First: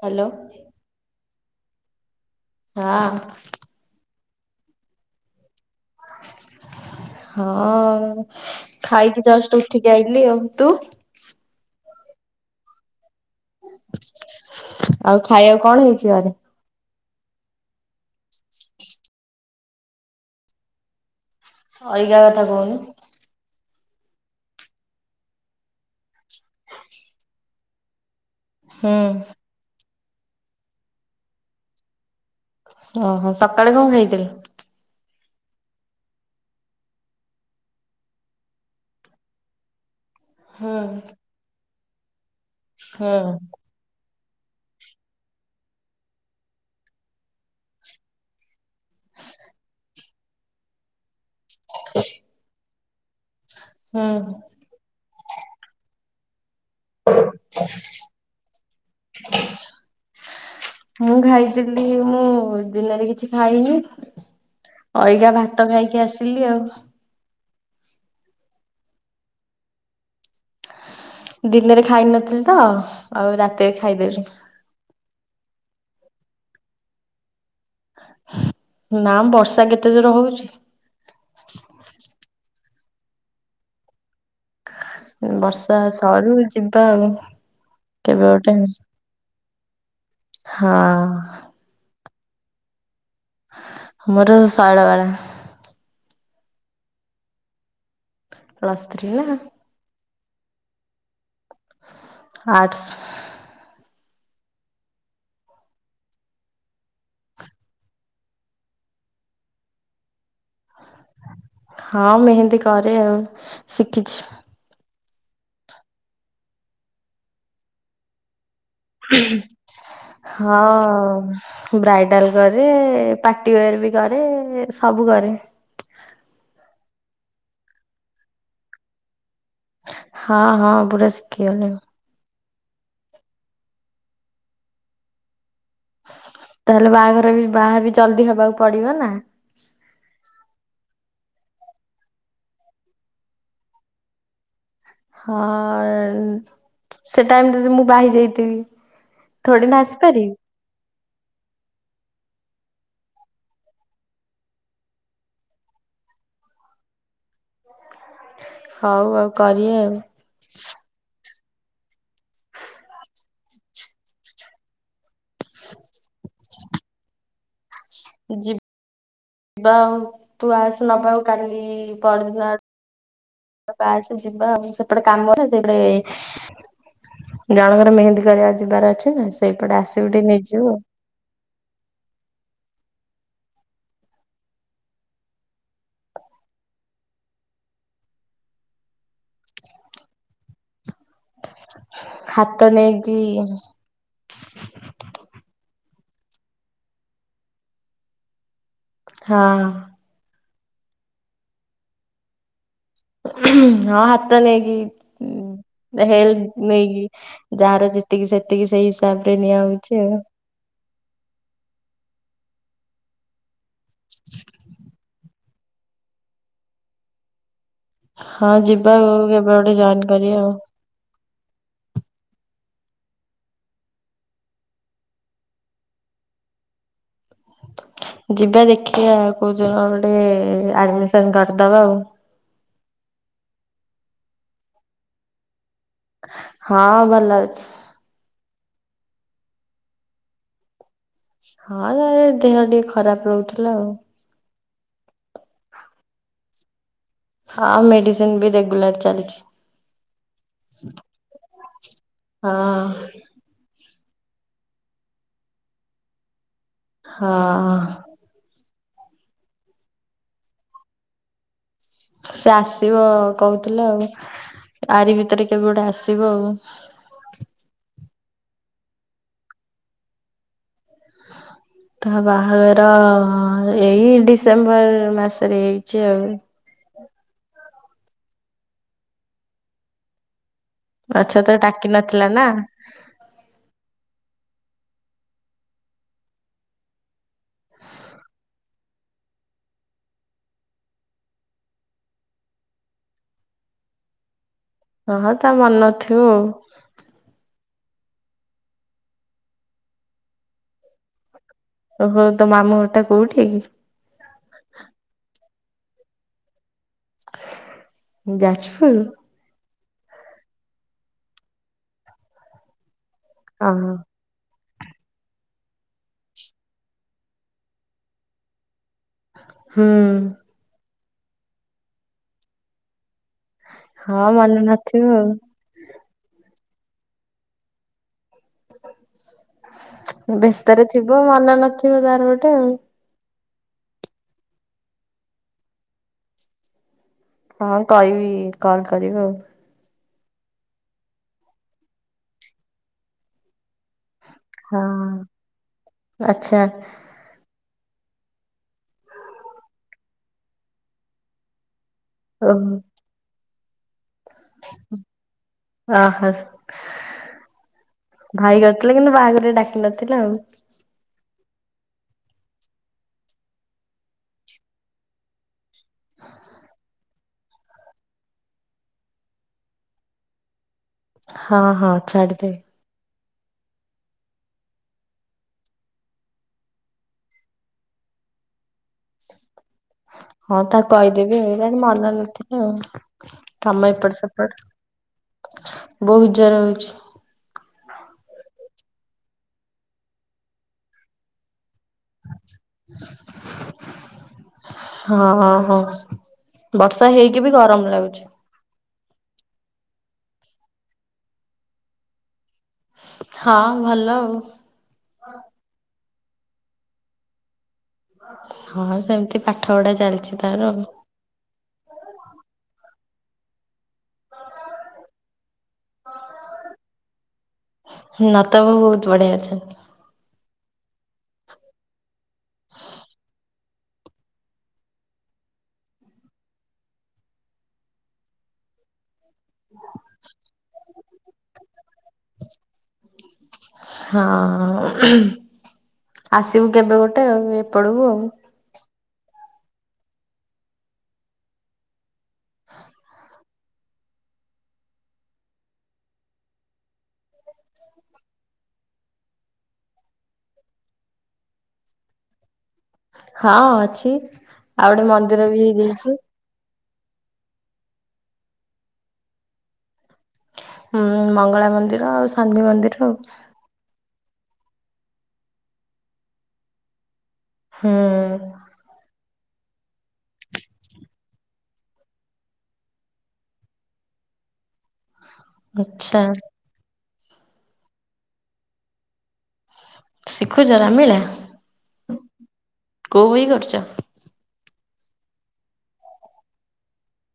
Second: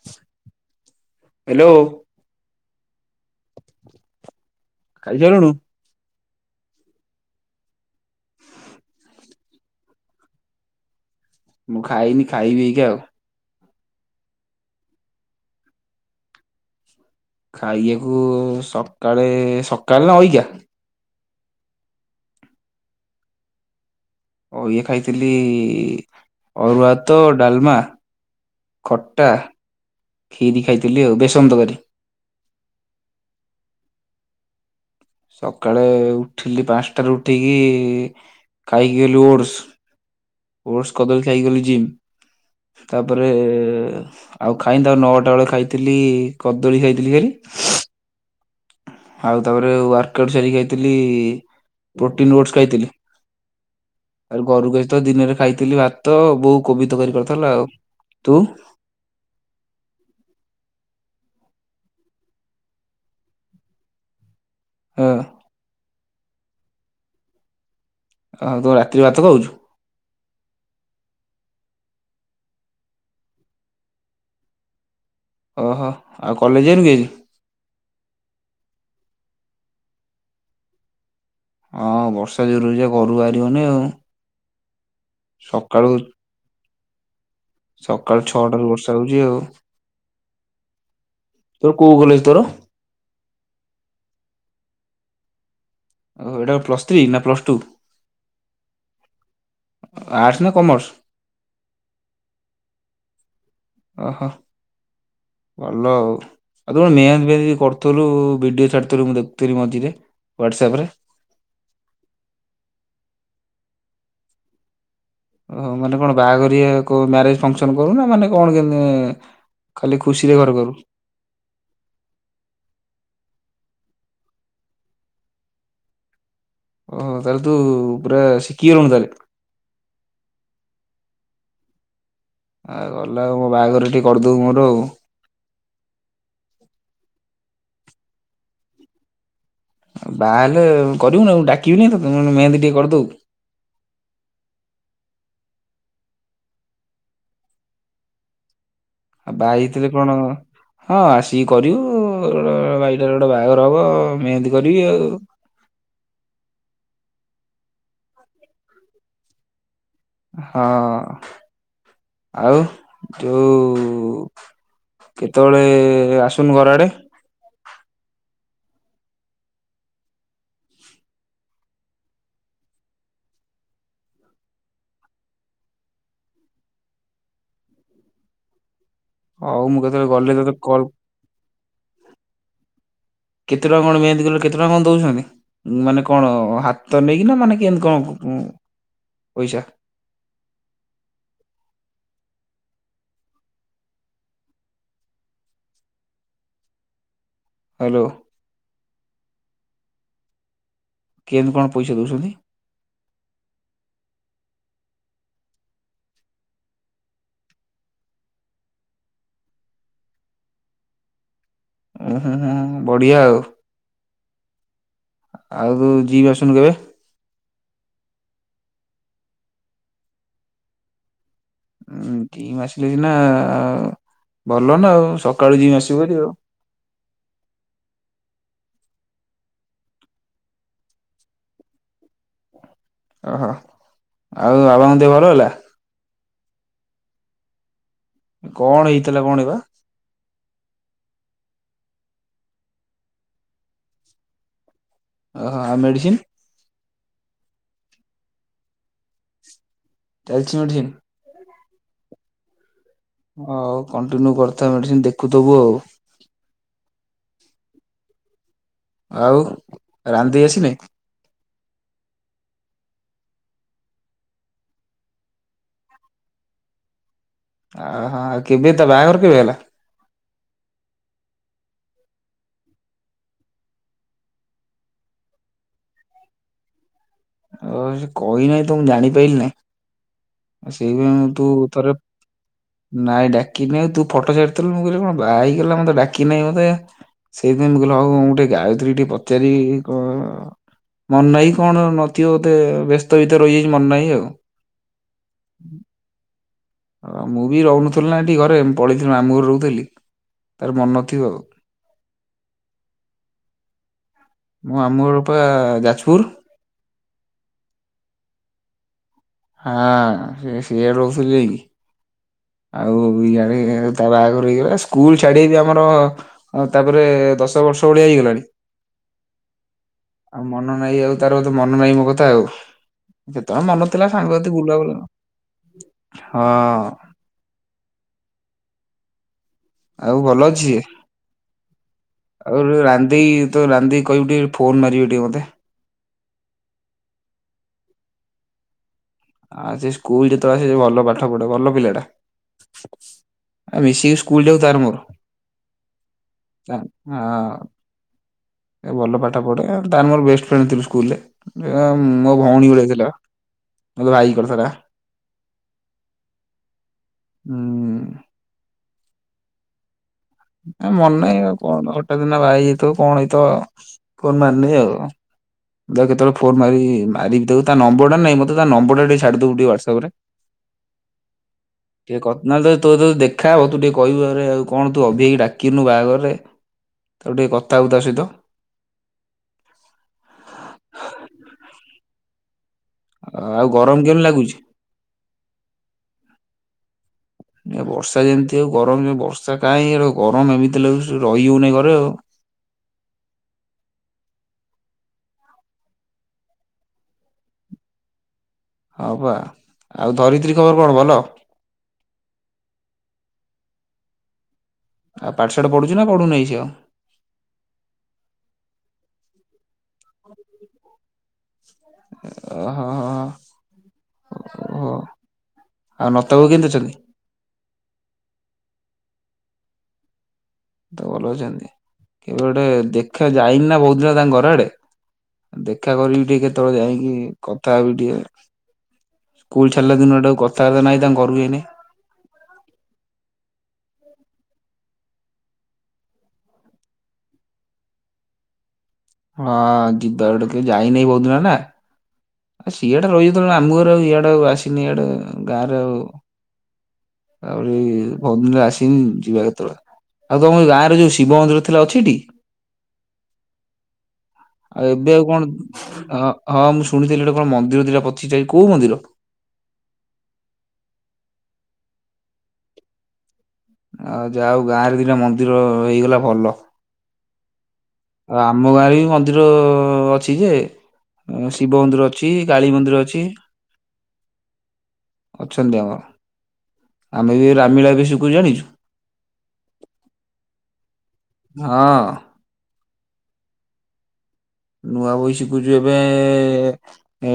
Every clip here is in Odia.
ହାଲୋ। ହେଲୋ। ହଁ। ଖାଇ ସାଇଲୁଣୁ? ହଁ ଖାଇକି ଜଷ୍ଟ ଉଠିକି ଆଇଲିି ଆଉ ତୁ? ମୁଁ ଖାଇନି ଖାଇବି ଏଇକା। ଆଉ ଖାଇବାକୁ କଣ ହେଇଚି ଘରେ? ଖାଇବାକୁ ସକାଳେ ସକାଳେ ନା ଅଇକା? ଏଇକା କଥା କହୁନୁ? ଓ ଇଏ ଖାଇଥିଲି ଅରୁଆତ ଡାଲମା। ଖଟା ହୁଁ କ୍ଷୀରି ଖାଇଥିଲି ଆଉ ବେସନ ତରକାରି। ଓହୋ ସକାଳେ କଣ ଖାଇଥିଲୁ? ସକାଳେ ଉଠିଲି ପାନସାଟାରୁ ଉଠିକି ଖାଇକି ଗଲି ଓଡସ। ହୁଁ ଓଡସ କଦଳ ଖାଇଗଲି ଜିମ୍। ହୁଁ ତାପରେ ଆଉ ଖାଇନି ତା ପରେ ନଅଟା ବେଳେ ଖାଇଥିଲି କଦଳୀ ଖାଇଥିଲି ଖାଲି। ଆଉ ତାପରେ ୱାର୍କ କରିସାରିକି ଖାଇଥିଲି ପ୍ରୋଟିନ୍ ଓଡସ୍ ଖାଇଥିଲି। ହୁଁ ତାପରେ ଘରୁକୁ ଆସିବ ତ ଦିନରେ ଖାଇଥିଲି ଭାତ ବୋଉ କୋବି ତରକାରୀ କରିଥିଲା ଆଉ ତୁ? ମୁଁ ଖାଇଥିଲି ମୁଁ ଦିନରେ କିଛି ଖାଇନି। ହଁ ଅଇଗା ଭାତ ଖାଇକି ଆସିଲି ଆଉ। ଓ ତୁ ରାତିି ରେ ଭାତ ଖାଉଚୁ? ଦିନରେ ଖାଇ ନଥିଲି ତ ଆଉ ରାତିରେ ଖାଇଦେଲି। ଓହୋ ଆଉ କଲେଜ ଯାଇନୁ କି ଆଜି? ନା ବର୍ଷା କେତେ ଜୋରେ ହଉଚି? ହଁ ବର୍ଷା ଜୋରେ ହଉଚି ପା ଘରୁ ବାହାରିହଉନି ଆଉ। ବର୍ଷା ସକାଳୁ ସରୁ ଯିବା ଆଉ। ସକାଳ କେବେ ଗୋଟେ ଛଅଟା ରୁ ବର୍ଷ ହଉଚି ଆଉ ହଁ ତୋର କୋଉ କଲେଜ୍? ତୋର? ମୋର ଶୈଳବାଳା। ଓ ଏଇଟା ପ୍ଲସ୍ ଥ୍ରୀ ନା ପ୍ଲସ୍ ଟୁ? ପ୍ଲସଥ୍ରୀ ହେଲା। ଆଟ୍ସେ ନା କମର୍ସ? ଆର୍ଟସ୍। ଓହୋ ଭଲ ଆଉ। ଆଉ ତୁ ପା ମେହେନ୍ଦି ଫେହେନ୍ଧି କରିୁଥିଲୁ ଭିଡିଓ ଛାଡିଥିଲୁ ମୁଁ ଦେଖୁଥିଲି ମଝିରେ। ହ୍ୱାଟ୍ସଆପ ରେ ହଁ ମେହେନ୍ଦୀ କରେ ଆଉ ସିକିଚି। ହଉ ମାନେ କଣ ବାହାଘରିଆ କୋଉ ମ୍ୟାରେଜ ଫଙ୍କସନ କରୁନା ନା ମାନେ କଣ କେମିତି? ଖାଲି ଖୁସିରେ ଘର କରୁ? ହଁ ବ୍ରାଇଡାଲ କରେ ପାଟି ୱେର ବି କରେ ସବୁ କରେ। ଓହୋ ତାହେଲେ ତୁ ପୁରା ସିକିଗଲୁଣି ତାହଲେେ? ହଁ ହଁ ପୁରା ଶିଖିଗଲିଣି । ଆଉ ଅଲଗା ଆଉ ମୋ ବାହାଘର ଟିକେ କରିଦବୁ ମୋର ଆଉ । ତାହେଲେ ବାହାଘର ବି ବାହା ବି ଜଲଦି ହବାକୁ ପଡିବ ନା? ବାହା ହେଲେ କରିବୁନି ଡାକିବି କାହ୍ନିକି ତତେ ତ୍ମେହେନ୍ଦୀ ଟିକେ କରିଦବୁ । ହଁ ସେ ଟାଇମିରେ ଜଦି ମୁଁ ବାହା ହୋଇଯାଇଥିବି ଆଉ ବାହା ହେଇଥିଲେ କଣ ହଁ ଆସିକି କରିବୁ । ତୋର ଭାଇଟାର ଗୋଟେ ବାହାଘର ହବ ଆ ମେହେନ୍ଦି କରିବି ଆଉ । ହଉ ଆଉ କରିବା ଆଉ ହଁ । ଆଉ ଯୋଉ କେତେବେଳେ ଆସୁନୁ ଘର ଆଡେ ଯିବି। ଯିବା ଆଉ ତୁ ଆସ ନବାକୁ କାଲି ପରଦିନ ଆଡ଼କୁ ପାସେ ଓଯିବା ଆଉ ସେପଟେ କାମ ସେପଟେ ଜଣଙ୍କର ମେହେନ୍ଦୀ କରିବାକୁ ଯିବାର ଅଛି ନା ହଉ ସେଇପଟେ ମୁଁ କେତେବେଳେ ଆସିବୁ ଟିକେ ଗଲେ ତତେ ନେଇଯିବୁ ଆଉ କଲ୍ କେତେ ଟଙ୍କା କଣ ମେହେନ୍ଦି କଲେ କେତେ ଟଙ୍କା କଣ ଦଉଛନ୍ତି? ମାନେ କଣ ହାତ ନେଇକିନା ମାନେ କେମତି କଣ ପଇସା ହାତ ନେଇକି ହାଲୋ ହଁ । କେନତି କଣ ପଇସା ଦଉଛନ୍ତି? ହଁ ହାତ ନେଇକି ହେଲ୍ପ ନେଇକି ଯାହାର ଯେତିକି ସେତିକି ସେଇ ହିସାବ ରେ ନିଆହଉଛି ଆଉ ଓ ହଁ ହୁଁ ହୁଁ ବଢିଆ ଆଉ ଆଉ ଯିବି ଆସୁନୁ କେବେ ହଁ ଯିବାଆଉ କେବେ ଗୋଟେ ଜଣ୍ଟେ କରିବା ଆଉ ଉଁ କିମି ମାସିଲେ ସିନା ଭଲ ନା ଆଉ ସକାଳୁ ଜିମି ଆସିବୁ ହାରି । ଯିବା ଦେଖିବା କୋଉଦିନ ଗୋଟେ ଆଡମିସନ କରିଦବା ଆଉ । ଓହୋ ଆଉ ବାବାଙ୍କ ଦେହ ଭଲ ହେଲା? ହଁ ଭଲ ଅଛି । କଣ ହେଇଥିଲା କଣିବା ହଁ ତା ଦେହ ଟିକେ ଖରାପ ରହୁଥିଲା ଆଉ ଓହୋ ମେଡିସିନ୍? ହଁ ମେଡିସିନ ବି ରେଗୁଲାର ଚାଲିଛି । ଚାଲିଛି ମେଡ଼ିସିନ୍? ହଁ। ହଉ କଣ୍ଟିନ୍ୟୁ କରୁଥା ମେଡିସିନ ଦେଖୁଥବୁ ଆଉ ହଁ । ଆଉ ରାନ୍ଧି ଆସିନି ସେ ଆସିବ କହୁଥିଲେ ଆଉ। ଆରିି ଭିତରେ କେବେ ଗୋଟେ ଆସିବ ଆଉ ଓହୋ ଆଉ କେବେ ତା ବାହାଘର କେବେ ହେଲା? ତା ବାହାଘର ଏଇ ଡିସେମ୍ବର ମାସରେ ହେଇଚି ଆଉ। ଓ ସେ କହିନାହିଁ ତୁ ମୁଁ ଜାଣିପାରିଲି ନାଇ। ଆ ସେଇପାଇଁ ମୁଁ ଆଚ୍ଛା ତୁ ତ ଡାକି ଥରେ ନଥିଲା ନା ନାଇଁ ଡାକିନ ତୁ ଫଟୋ ଛାଡି ମୁଁ କହିଲି କଣ ବାହା ହେଇଗଲା ମତେ ଡାକି ନାହିଁ ମୋତେ। ସେଇପାଇଁ କହିଲ ଆଉ ମୁ ଟିକେ ଗାୟତ୍ରୀକୁ ଟିକେ ପଚାରି କଣ ମନ ନାହିଁ କଣ କି ବୋଧେ ବ୍ୟସ୍ତ ଭିତରେ ରହିଯାଇଚି ମନ ନାହିଁ ଆଉ। ହଁ ତା ମନ ନଥିବ ଆଉ। ହ ମୁଁ ବି ରହୁନଥିଲି ନା ଏଠି ଘରେ ପଳେଇଥିଲି ମାମୁଁ ଘରେ ରହୁଥିଲି ତାର ମନ ନଥିବ ଆଉ। ଓହୋ ତୋ ମାମଁ ଘରଟା କୋଉଠି କି? ମୁଁ ଆମ ଘର ପା ଯାଜପୁର। ଯାଜପୁର। ଆଁ ସେ ସିଆଡେ ରହୁଥିଲି ଯାଇକି ଆଉ ଦୁଇ ଜାଣି ଓହୋ ତାର ବାହାଘର ହେଇଗଲା। ସ୍କୁଲ ଛାଡି ବି ଆମର ତାପରେ ଦଶ ବର୍ଷ ଭଳିଆ ହେଇଗଲାଣି। ହୁଁ। ଆଉ ମନ ନାହିଁ ଆଉ ତାରେ ବୋଧେ ମନ ନାହିଁ ମୋ କଥା ଆଉ। ଯେତେବେଳେ ମନ ଥିଲା ହଁ ସାଙ୍ଗସଥି ମନେ ବୁଲା ବୁ ନଥିବ ଆଉ ହଁ। [inaudible] ଆଉ ଭଲ ଅଛି ବ୍ୟସ୍ତରେ ଥିବ ମନେ ନଥିବ ତା ଆଉ ରାନ୍ଧି ତ ରାନ୍ଧି କହିବୁ ଟିକେ ଫୋନ ମାରିବି ଟିକେ ମତେ। ହଁ କଇିବି କଲ କରିବ। ଆଉ ସେ ସ୍କୁଲ ଯେତେବେଳେ ଆସେ ଭଲ ପାଠ ପଢେ ଭଲ ପିଲାଟା ମିଶିକି ସ୍କୁ ସ୍କୁଲ ଯାଉ ତାର ହଁ ମୋର ଆଚ୍ଛା ତା ଆ ଭଲ ପାଠ ପଢେ ତାର ମୋର ବେଷ୍ଟ ଫ୍ରେଣ୍ଡ ଥିଲୁ ସ୍କୁଲରେ, ଏ ମୋ ଭଉଣୀ ଗୋଟେ ଥିଲା ବା ଅ ହ ହୁଁ ଭାଇଗଡ ତେବେଳେ କିନ୍ତୁ ବାହାଘର ରେ ଡାକିିନଥିଲ ମନ ନାହିଁ ଆଉ। କଣ ଅଟା ଦିନ ବାହ ହେଇ ଯାଇଥିବ କଣ ହେଇଥିବ, ଫନ ମାରିନି ଆଉ। କୁ କେତବେଳେ ଫୋନ ମାରି ମାରିବିକୁ ତା ନମ୍ବର୍ ଟା ନାହିଁ ତା ନମ୍ବର ଟା ଟିକେ ଛାଡିଦବୁ ଟେ ହ୍ୱାଟସଆପ ରେ। ହଁ ହଁ ଟି କ ଛାଡିଦେବି। ନା ତୋ ତୋ ଦେଖ ଦଖା ହବ ତୁ ଟିକେ କହିବ ଆରେ ଆଉ କଣ ତୁ ଅଭି ହେଇକି ଡାକିନୁ ବାହାଘରରେ? ତାକୁ ଟିକେ କଥା ହବୁ ତା ସହିତ। ହଁ ତା କହିଦେବି ମନ ନଥିବ ଆଉ। ଆଉ କାମ ଗରମ ଏପଟ କେମିତି ଲାଗୁଛି? ସେପଟ ବହୁତ ଜର ହଉଚି। ବର୍ଷା ଯେମିତି ଆଉ ଗରମରେ ବର୍ଷା କାହିଁ ର ଗରମ ଏମିତି ଲାଗୁଚି ରହି ହଉନାଇ ଘରେ। ଆଉ। [inaudible] ହଁ ହଁ ହଁ ବର୍ଷା ହେଇକି ବି ଗରମ ଲାଗୁଚି। ହଁ ବା ଆଉ ଧରିତ୍ରୀ ଖବର କଣ ଭଲ? ହଁ ଭଲ ଆଉ। ଆଉ ପାଠଶାଠ ପଢୁଚୁ ନା ପଢୁନାହିଁ ସେ ଆଉ? ହଁ ସେମିତି ପାଠ ପଢା ଚାଲିଚି ତାର ଆଉ। ଓହୋ ହୋ ହୋ ଓହୋ ଆଉ ନତବ କେମତି ଅଛନ୍ତି! ନ ତବ ବହୁତ ବଢିଆ ଅଛନ୍ତି। ତ ଭଲ ଅଛନ୍ତି କେବେ ଗୋଟେ ଦେଖିବା ଯାଇନି ନା ବହୁତ ଦିନ ହେଲା ତାଙ୍କ ଘର ଆଡେ। ଦେଖା କରିବି ଟିକେ କେତେବେଳେ ଯାଇକି କଥା ହେବି ଟିକେ। ସ୍କୁଲ ଛାଡିଲା ଦିନଠୁ କଥାବାର୍ତ୍ତା ନାହିଁ ତାଙ୍କ ଘରକୁ ଯାଇନି। ହଁ। ଆସିବୁ କେବେ ଗୋଟେ ଆଉ ଏପଟକୁ ଆଉ। ହଁ ଯିବା ଗୋଟେ କେବେ ଯାଇନେଇ ବହୁତ ଦିନ ହେଲା। ଆ ସିଆଡେ ରହି ଯାଉଥିଲୁ ମାମୁଁ ଘର ଆଉ ଇଆଡେ ଆଉ ଆସିନି ଇଆଡେ ଗାଁରେ ଆଉ। ତାପରେ ବି ବହୁତ ଦିନ ହେଲା ଆସିନି ଯିବା କେତେବେଳେ। ଆଉ ତମ ଗାଁରେ ଯୋଉ ଶିବ ମନ୍ଦିର ଥିଲା ଅଛିଟି? ହଁ ଅଛି। ଆଉ ଗୋଟେ ଏବେ ଆଉ ମନ୍ଦିର କଣ ବି ହେଇଯାଇଛି ହଁ ହଁ ମୁଁ ସୁ ଶୁଣିଥିଲି ଗୋଟେ କଣ ମନ୍ଦିର ଦିଟା ପଚିଷ୍ଠା ହେଇଚି କୋଉ ମନ୍ଦିର? ହୁଁ ମଙ୍ଗଳା ମନ୍ଦିର ଆଉ ଶନି ମନ୍ଦିର ଆଉ। ଆଉ ଯାହା ହଉ ଗାଁରେ ଦିଟା ମନ୍ଦିର ହେଇଗଲା ଭଲ। ହୁଁ ଆଉ ଆମ ଗାଁରେ ବି ମନ୍ଦିର ଅ-ଅଛି ଯେ। ଶିବ ମନ୍ଦିର ଅଛି, କାଳୀ ମନ୍ଦିର ଅଛି। ଅଛନ୍ତି ଆମର। ଆଚ୍ଛା। ଆମେ ବି ରାମଲୀଳା ବି ଶିଖୁଚୁ ଜାଣିଛୁ। ଶିଖୁଚ ରାମଲୀଳା ହଁ। କୋଉ ବହି କରୁଚ? ନୂଆ ବହି ଶିଖୁଚୁ ଏବେ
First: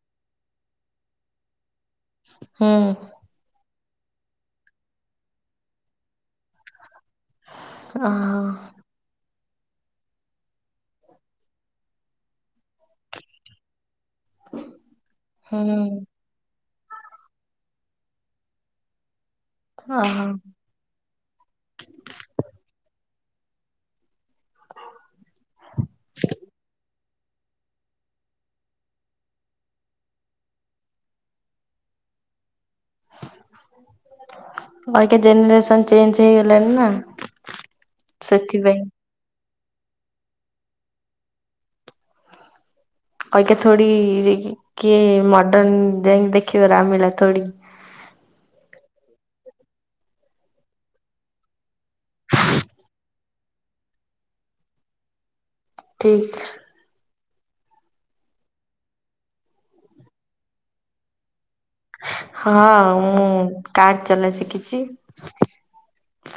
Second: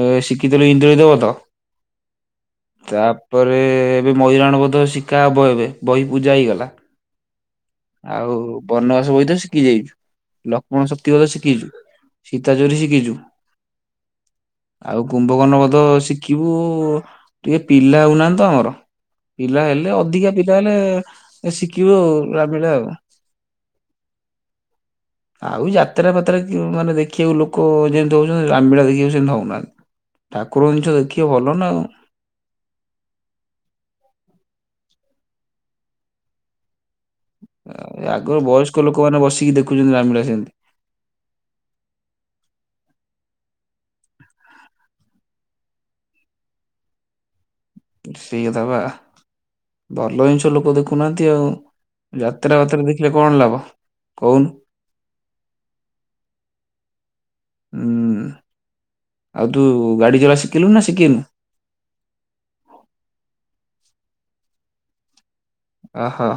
ଏ ଏ ଶିଖିଥିଲୁ ଇନ୍ଦ୍ରଜିତ ବଧ। ହୁଁ ତାପରେ ଏବେ ମଇରାବଣ ବଧ ଶିକା ହବ ଏବେ ବହି ପୂଜା ହେଇଗଲା। ଅ ଆଉ ବନବାସ ବହି ତ ଶି ଶିଖି ଯାଇଚୁ, ଲକ୍ଷ୍ମଣ ଶକ୍ତିବଧ ଶିଖିଚୁ, ସୀତାଚୋରି ଶିଖିଚୁ। ଆଉ କୁମ୍ଭକର୍ଣ୍ଣ ବଧ ହୁଁ ଶିଖିବୁ। ଉ ଟିକେ ପିଲା ହଉନାହାନ୍ତି ତ ଆମର। ପିଲା ହେଲେ ଓହୋ ଅଧିକା ପିଲା ହେଲେ ଶିଖିବୁ। ହବ। ଆଉ ଯାତ୍ରା ଫାତ୍ରା ଯୋଉ ମାନେ ଦେଖିଆକୁ ଲୋକ ଯେମତି ହଉଛନ୍ତି ରାମଲିଳା ଦେଖିବାକୁ ସେମତି ହଉନାହାନ୍ତି। ଠାକୁର ଜିନଷ ଦେଖିବେ ଭଲ ନା ଆଉ। ଅଇକା ଜେନେରେସନ ଚେଞ୍ଜ ହେଇଗଲାଣି ନା। ଏ ଆଗୁରୁ ସେଥିପାଇଁ ବୟସ୍କ ଲୋକମାନେ ବସିକି ଦେଖୁ ଦେଖୁଛନ୍ତି ରାମଲୀଳା ସେମତି। ଅଇକା ଥୋଡି [unintelligible] କିଏ ମଡର୍ନ ଦେଇ ଦେଖିବ ରାମଲୀଳା ଥୋଡି। ସେଇ କଥା ବା ଭଲ ଜିନଷ ଲୋକ ଦେଖୁନାହାନ୍ତି ଆଉ। ଯାତ୍ରା ବାତ୍ରା ଦେଖିଲେ କଣ ଲାଭ କହୁନୁ? ଠିକ। ହୁଁ ଆଉ ତୁ ଗାଡି ଚଲା ଶିଖିଲୁ ନା ଶିଖିନୁ? ହଁ ମୁଁ କାର୍ ଚଲା ଶିଖିଚି। ଓହୋ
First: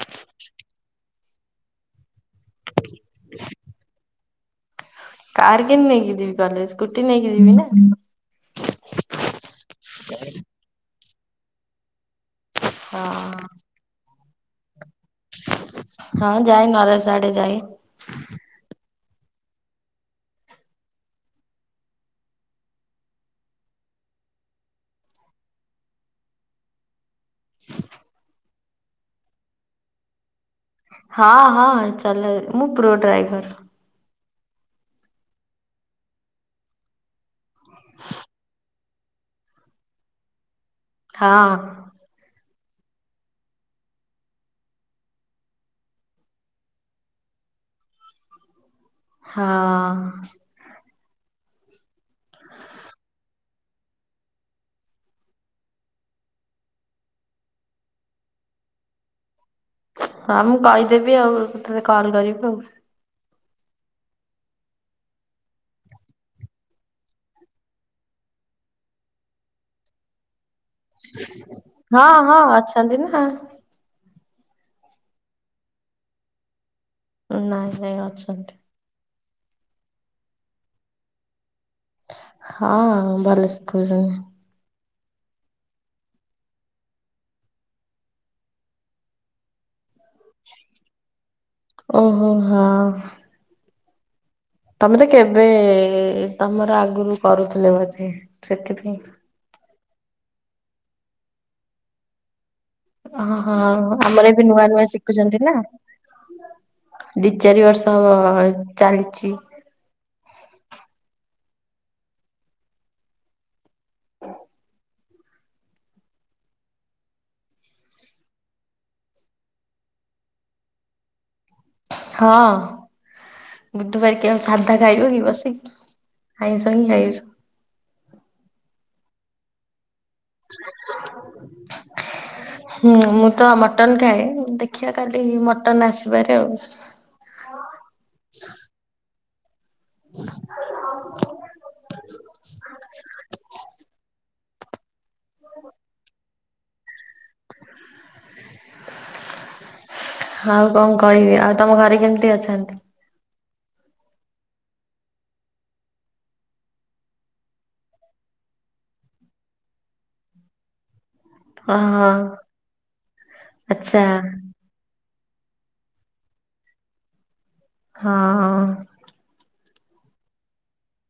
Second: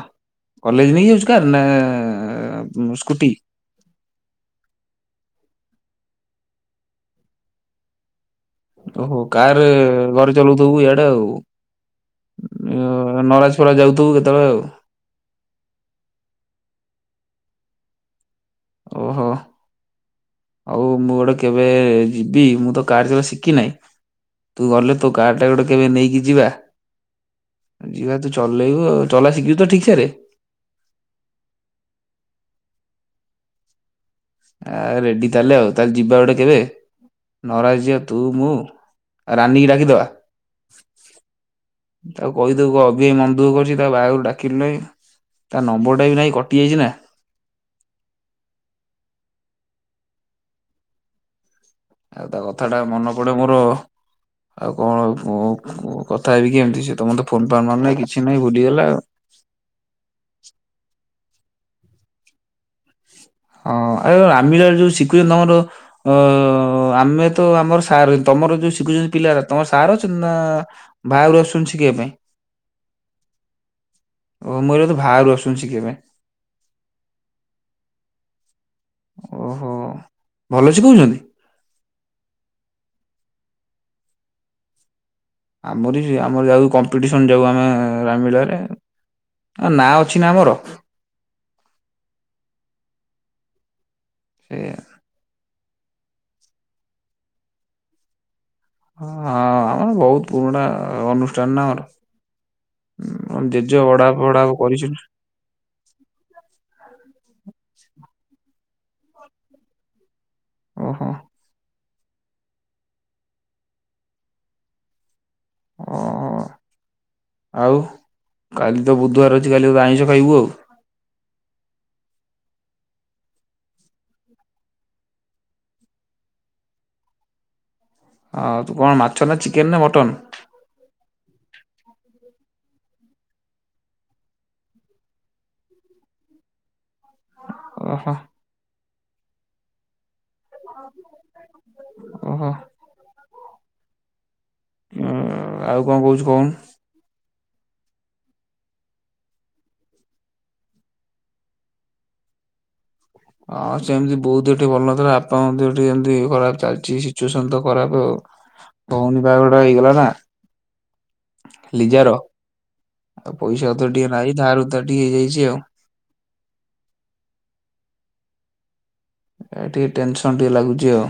କଲେଜ ନେଇକି ଯାଉଛୁ କାର ନା ଆ। କାର କେନ ନେଇକି ଯିବି କଲେଜ ସ୍କୁଟି ନେଇକି ଯିବି ନା। ଓହୋ କାର ଘରେ ଚଲଉଥିବୁ ଇଆଡେ ଆଉ। ହଁ ଉଁ ନରାଜ ଫରାଜ ଯାଉଥିବୁ କେତେବେଳେ ଆଉ। ହଁ ଯାଏ ନରାଜ ଆଡେ ଯାଏ। ଓହୋ। ଆଉ ମୁଁ ଗୋଟେ କେବେ ଯିବି, ମୁଁ ତ କାର୍ ଚଲା ଶିଖି ନାହିଁ। ତୁ ଗଲେ ତୋ କାର୍ ଟା ଗୋଟେ କେବେ ନେଇକି ଯିବା। ଯିବା ତୁ ଚଲେଇବୁ ଆଉ ଚଲା ଶିଖିଚୁ ତ ଠିକସେ ରେ। ହଁ ହଁ ଚଲାଏ ମୁଁ ପ୍ରୋ ଡ୍ରାଇଭର। ଆ ରେଡି ତାହେଲେ ଆଉ ତାହେଲେ ଯିବା ଗୋଟେ କେବେ? ନରାଜ ଯିବା ତୁ ମୁଁ ଆଉ ରାନିିକି ଡାକିଦବା? ହଁ। ଅବିକା ମନ ଦୁଖଃ କରୁଛି ତାକୁ ବାହାଘକୁ ଡାକିଲୁ ନେଇ ତା ନମ୍ବର ଟା ବି ନାଇଁ କଟି ଯାଇଛି ନା ହଁ ଆଉ ତା କଥା ଟା ମନେ ପଡେ ମୋର ଆଉ କଣ କ କ କଥା ହେବିକି ଏମିତି ସିଏ ତ ମତେ ଫୋନ ଫାନ ମାରୁନି କିଛି ନାହିଁ ଭୁଲିଗଲା ଆଉ ହଁ ମୁଁ କହିଦେବି ଆଉ ତତେ କଲ କରିବ ଆଉ ହଁ ହଁ ଆ ଆମିଲା ଯୋଉ ଶିଖୁଛନ୍ତି ତମର ଅ ଆମେ ତ ଆମର ସାର ତମର ଉ ଶିଖୁଛନ୍ତି ପିଲାରା ତମର ସାର ଅଛନ୍ତି ନା ବାହାରୁ ଆସୁଛନ୍ତି ଶିଖେଇବା ପାଇଁ ହଁ ହଁ ଅଛନ୍ତି ନା ଓ ମୁ କହିଲି ବୋଧେ ବାହାରୁ ଆସୁଛନ୍ତି ଶିଖେଇବା ପାଇଁ ନାଇଁ ନାଇଁ ଅଛନ୍ତି। ଓହୋ ଭଲ ଶିଖଉ ଛନ୍ତି। ହଁ ଭଲ ଶିଖଉଛନ୍ତି ଆମରି ଆମର ଯାଉ କମ୍ପିଟିସନ ଯାଉ ଆମେ ରାମଲିଳାରେ। ଆ ନାଁ ଅଛି ନା ଆମର। ଓହୋ ହ ସେ ତମେ ତ କେବେ ତମର ଆଗରୁ କରୁଥିଲେ ବୋଧେ। ସେଥିପାଇଁ। ହଁ ଆମର ବହୁତ ପୁରୁଣା ଅନୁଷ୍ଠାନ ନା ଆମର। ଅ ହ ଜେଜେ ବଡବାପା ଆମର ଏବେ ଫଡବାପା ନୂଆ ନୂଆ କରିଛନ୍ତି ଶିଖୁଛନ୍ତି ନା। ଦି ଚାରି ବର୍ଷ ହବ ଚାଲିଛି। ଓହୋ। ଓ ହୋ ଆଉ କାଲି ତ ବୁଧବାର ଅଛି କାଲି ବୋଧେ ଆଇଁଷ ଖାଇବୁ ଆଉ। ହଁ। ବୁଧବାର କିଏ ଆଉ ସାଧା ଖାଇବ କି ବସିକି ଆଇଁଷ ହିଁ ଖାଇବେ ସବୁ ହ ତୁ କଣ ମାଛ ନା ଚିକେନ ନା ମଟନ। [inaudible] ହୁଁ ମୁଁ ତ ମଟନ ଖାଏ ଦେଖିବା କାଲି ମଟନ ଆସିପାରେ ଆଉ। ଓହୋ। [inaudible] ଓହୋ ଆ ଆଉ କଣ କହୁଛୁ କହୁନୁ। ଆଉ କଣ କହିବି ଆଉ ତମ ଘରେ କେମିତି ଅଛନ୍ତି। ହଁ ସେମିତି ବଉ ଦେହ ଟିକେ ଭଲ ନଥିଲା ବାପାଙ୍କ ଦେହ ଟିକେ ଏମିତି ଖରାପ ଚାଲିଛି ସିଚୁଏସନ ତ ଖରାପ ଆଉ। ଭଉଣୀ ବାହାଘର ଟା ହେଇଗଲା ନା। ହଁ ହଁ ଲିଜାର ଆଉ ପଇସା ପତ୍ର ଆଚ୍ଛା ଟିକେ ନାହିଁ ଧାର ଉଦ୍ଧାର ଟିକେ ହେଇଯାଇଛି। ଝିଅଉ ହଁ ହଁ। ଏ ଟିକେ ଟେନସନ୍ ଟିକେ ଲାଗୁଛି ଆଉ।